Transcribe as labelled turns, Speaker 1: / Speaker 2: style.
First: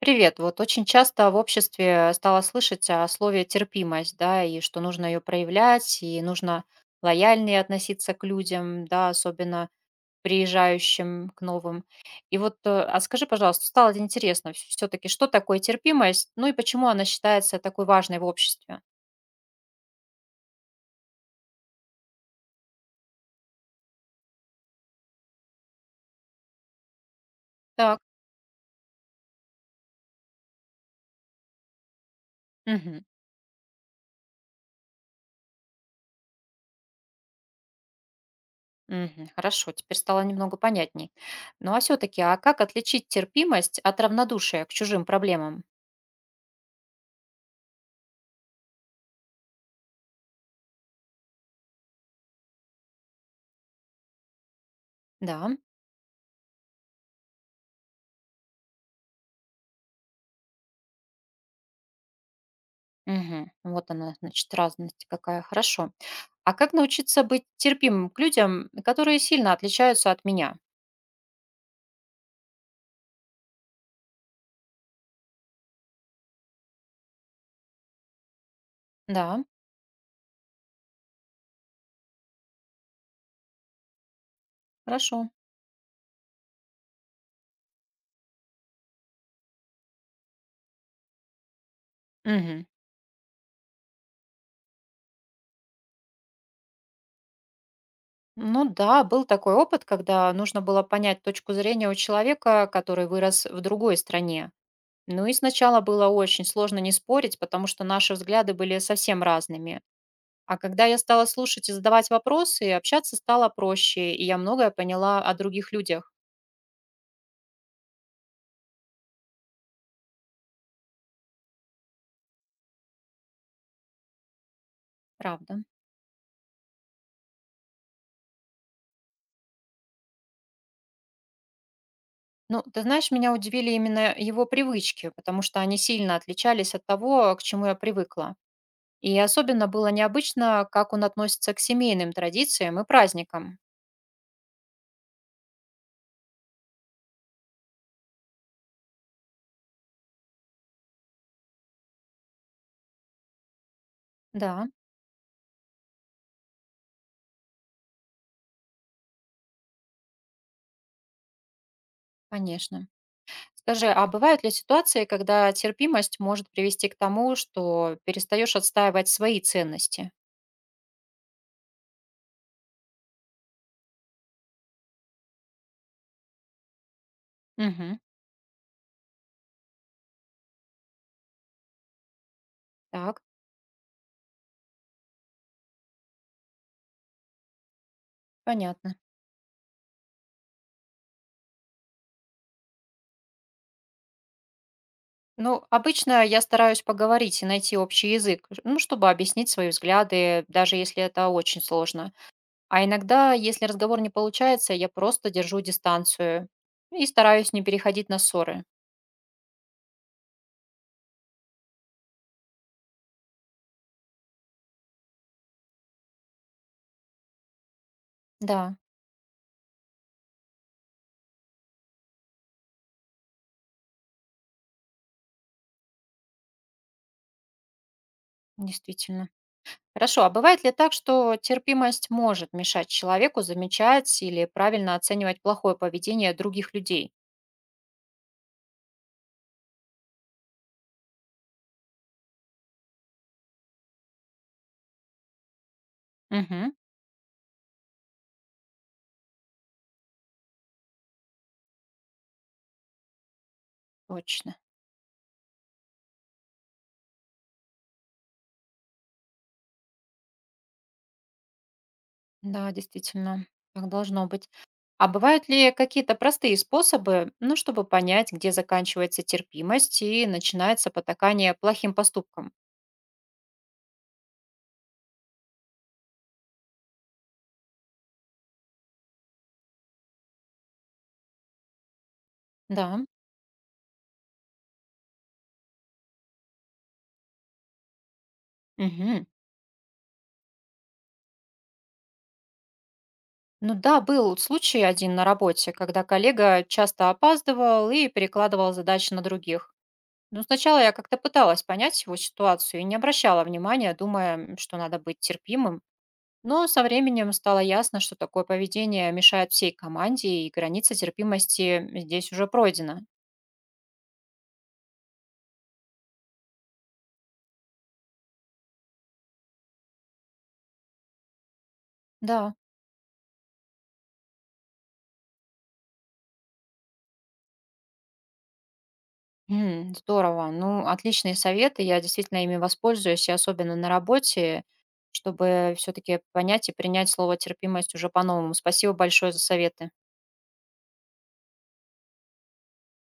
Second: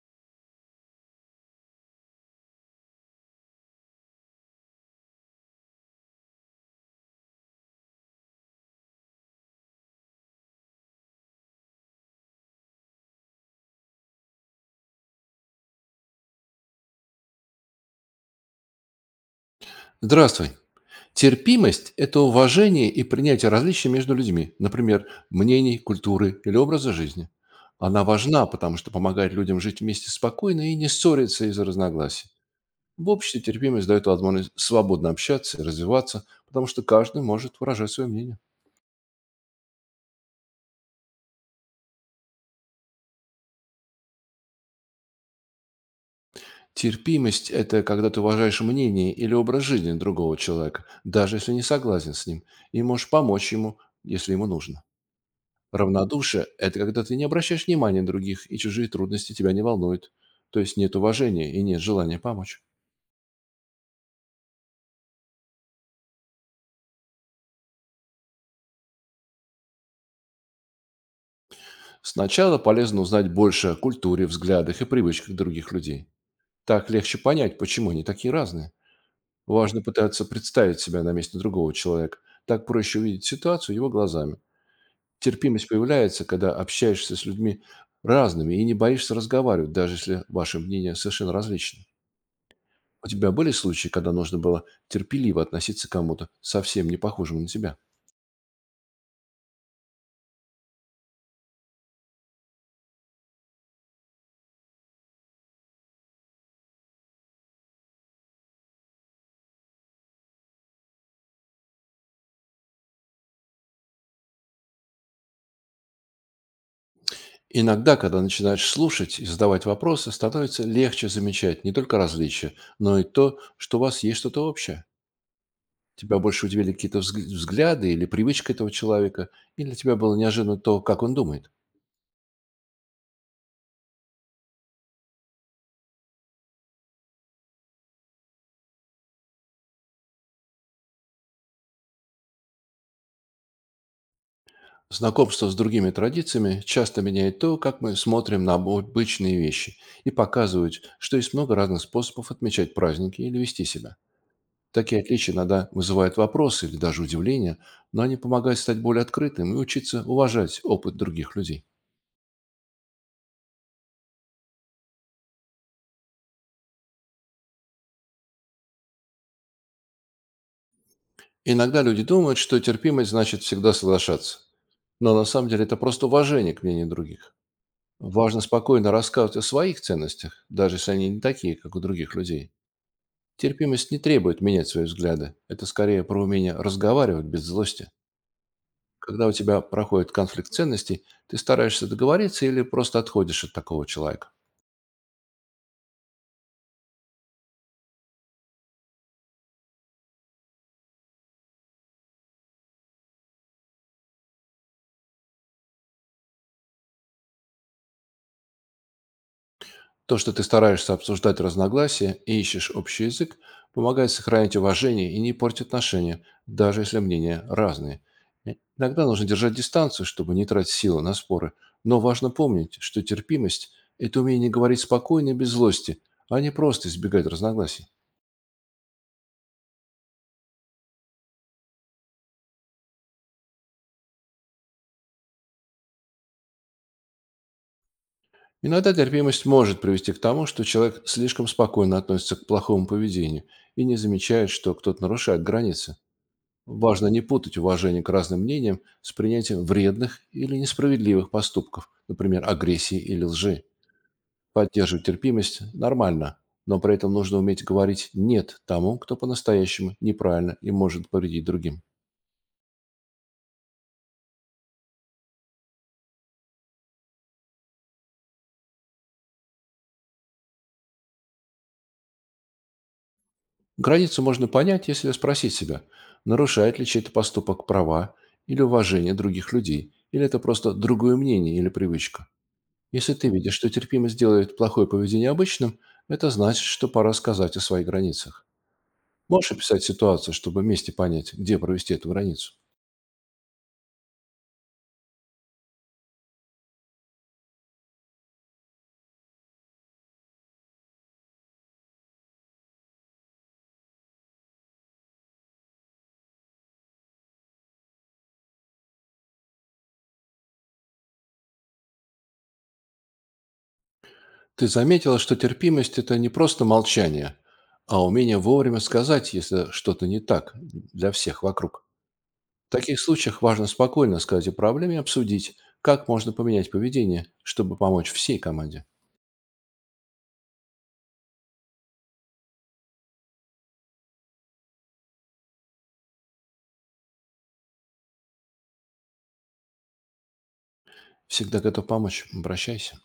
Speaker 1: Привет. Вот очень часто в обществе стала слышать о слове терпимость, да, и что нужно ее проявлять, и нужно лояльнее относиться к людям, да, особенно приезжающим к новым. И вот, а скажи, пожалуйста, стало это интересно все-таки, что такое терпимость, ну и почему она считается такой важной в обществе?
Speaker 2: Здравствуй. Терпимость– это уважение и принятие различий между людьми, например, мнений, культуры или образа жизни.
Speaker 1: Так.
Speaker 2: Она важна, потому что помогает людям жить вместе спокойно и не ссориться из-за разногласий.
Speaker 1: Мгм.
Speaker 2: В обществе терпимость дает возможность свободно общаться и развиваться, потому что каждый может выражать свое мнение.
Speaker 1: Мгм. Хорошо, теперь стало немного понятней. Ну а все-таки, а как отличить терпимость от равнодушия к чужим проблемам?
Speaker 2: Терпимость– это когда ты уважаешь мнение или образ жизни другого человека, даже если не согласен с ним, и можешь помочь ему, если ему нужно.
Speaker 1: Да.
Speaker 2: Равнодушие– это когда ты не обращаешь внимания на других, и чужие трудности тебя не волнуют. То есть нет уважения и нет желания помочь.
Speaker 1: Мгм. Вот она, значит, разность какая. Хорошо. А как научиться быть терпимым к людям, которые сильно отличаются от меня?
Speaker 2: Сначала полезно узнать больше о культуре, взглядах и привычках других людей. Так легче понять, почему они такие разные.
Speaker 1: Да,
Speaker 2: Важно пытаться представить себя на месте другого человека. Так проще увидеть ситуацию его глазами.
Speaker 1: хорошо.
Speaker 2: Терпимость появляется, когда общаешься с людьми разными и не боишься разговаривать, даже если ваши мнения совершенно различны.
Speaker 1: Мгм.
Speaker 2: У тебя были случаи, когда нужно было терпеливо относиться к кому-то, совсем не похожему на тебя?
Speaker 1: Ну да, был такой опыт, когда нужно было понять точку зрения у человека, который вырос в другой стране. Ну и сначала было очень сложно не спорить, потому что наши взгляды были совсем разными. А когда я стала слушать и задавать вопросы, общаться стало проще, и я многое поняла о других людях.
Speaker 2: Иногда, когда начинаешь слушать и задавать вопросы, становится легче замечать не только различия, но и то, что у вас есть что-то общее.
Speaker 1: Правда.
Speaker 2: Тебя больше удивили какие-то взгляды или привычка этого человека, или для тебя было неожиданно то, как он думает.
Speaker 1: Ну, ты знаешь, меня удивили именно его привычки, потому что они сильно отличались от того, к чему я привыкла. И особенно было необычно, как он относится к семейным традициям и праздникам.
Speaker 2: Знакомство с другими традициями часто меняет то, как мы смотрим на обычные вещи, и показывает, что есть много разных способов отмечать праздники или вести себя.
Speaker 1: Да,
Speaker 2: Такие отличия иногда вызывают вопросы или даже удивление, но они помогают стать более открытым и учиться уважать опыт других людей.
Speaker 1: конечно. Скажи, а бывают ли ситуации, когда терпимость может привести к тому, что перестаешь отстаивать свои ценности?
Speaker 2: Иногда люди думают, что терпимость значит всегда соглашаться. Но на самом деле это просто уважение к мнению других.
Speaker 1: Угу,
Speaker 2: Важно спокойно рассказывать о своих ценностях, даже если они не такие, как у других людей.
Speaker 1: так,
Speaker 2: Терпимость не требует менять свои взгляды. Это скорее про умение разговаривать без злости.
Speaker 1: понятно.
Speaker 2: Когда у тебя проходит конфликт ценностей, ты стараешься договориться или просто отходишь от такого человека.
Speaker 1: Ну, обычно я стараюсь поговорить и найти общий язык, ну, чтобы объяснить свои взгляды, даже если это очень сложно. А иногда, если разговор не получается, я просто держу дистанцию и стараюсь не переходить на ссоры.
Speaker 2: То, что ты стараешься обсуждать разногласия и ищешь общий язык, помогает сохранить уважение и не портить отношения, даже если мнения разные. И
Speaker 1: Да,
Speaker 2: Иногда нужно держать дистанцию, чтобы не тратить силы на споры. Но важно помнить, что терпимость– это умение говорить спокойно и без злости, а не просто избегать разногласий.
Speaker 1: действительно. Хорошо, а бывает ли так, что терпимость может мешать человеку замечать или правильно оценивать плохое поведение других людей?
Speaker 2: Иногда терпимость может привести к тому, что человек слишком спокойно относится к плохому поведению и не замечает, что кто-то нарушает границы.
Speaker 1: Угу,
Speaker 2: Важно не путать уважение к разным мнениям с принятием вредных или несправедливых поступков, например, агрессии или лжи.
Speaker 1: точно.
Speaker 2: Поддерживать терпимость нормально, но при этом нужно уметь говорить «нет» тому, кто по-настоящему неправильно и может повредить другим.
Speaker 1: Да, действительно, так должно быть. А бывают ли какие-то простые способы, ну, чтобы понять, где заканчивается терпимость и начинается потакание плохим поступкам?
Speaker 2: Границу можно понять, если спросить себя, нарушает ли чей-то поступок права или уважение других людей, или это просто другое мнение или привычка.
Speaker 1: Да.
Speaker 2: Если ты видишь, что терпимость делает плохое поведение обычным, это значит, что пора сказать о своих границах.
Speaker 1: Угу.
Speaker 2: Можешь описать ситуацию, чтобы вместе понять, где провести эту границу?
Speaker 1: Ну да, был случай один на работе, когда коллега часто опаздывал и перекладывал задачи на других. Но сначала я как-то пыталась понять его ситуацию и не обращала внимания, думая, что надо быть терпимым. Но со временем стало ясно, что такое поведение мешает всей команде, и граница терпимости здесь уже пройдена.
Speaker 2: Ты заметила, что терпимость– это не просто молчание, а умение вовремя сказать, если что-то не так для всех вокруг.
Speaker 1: Да.
Speaker 2: В таких случаях важно спокойно сказать о проблеме и обсудить, как можно поменять поведение, чтобы помочь всей команде.
Speaker 1: Здорово. Ну, отличные советы. Я действительно ими воспользуюсь, и особенно на работе, чтобы все-таки понять и принять слово терпимость уже по-новому. Спасибо большое за советы.
Speaker 2: Всегда готов помочь. Обращайся.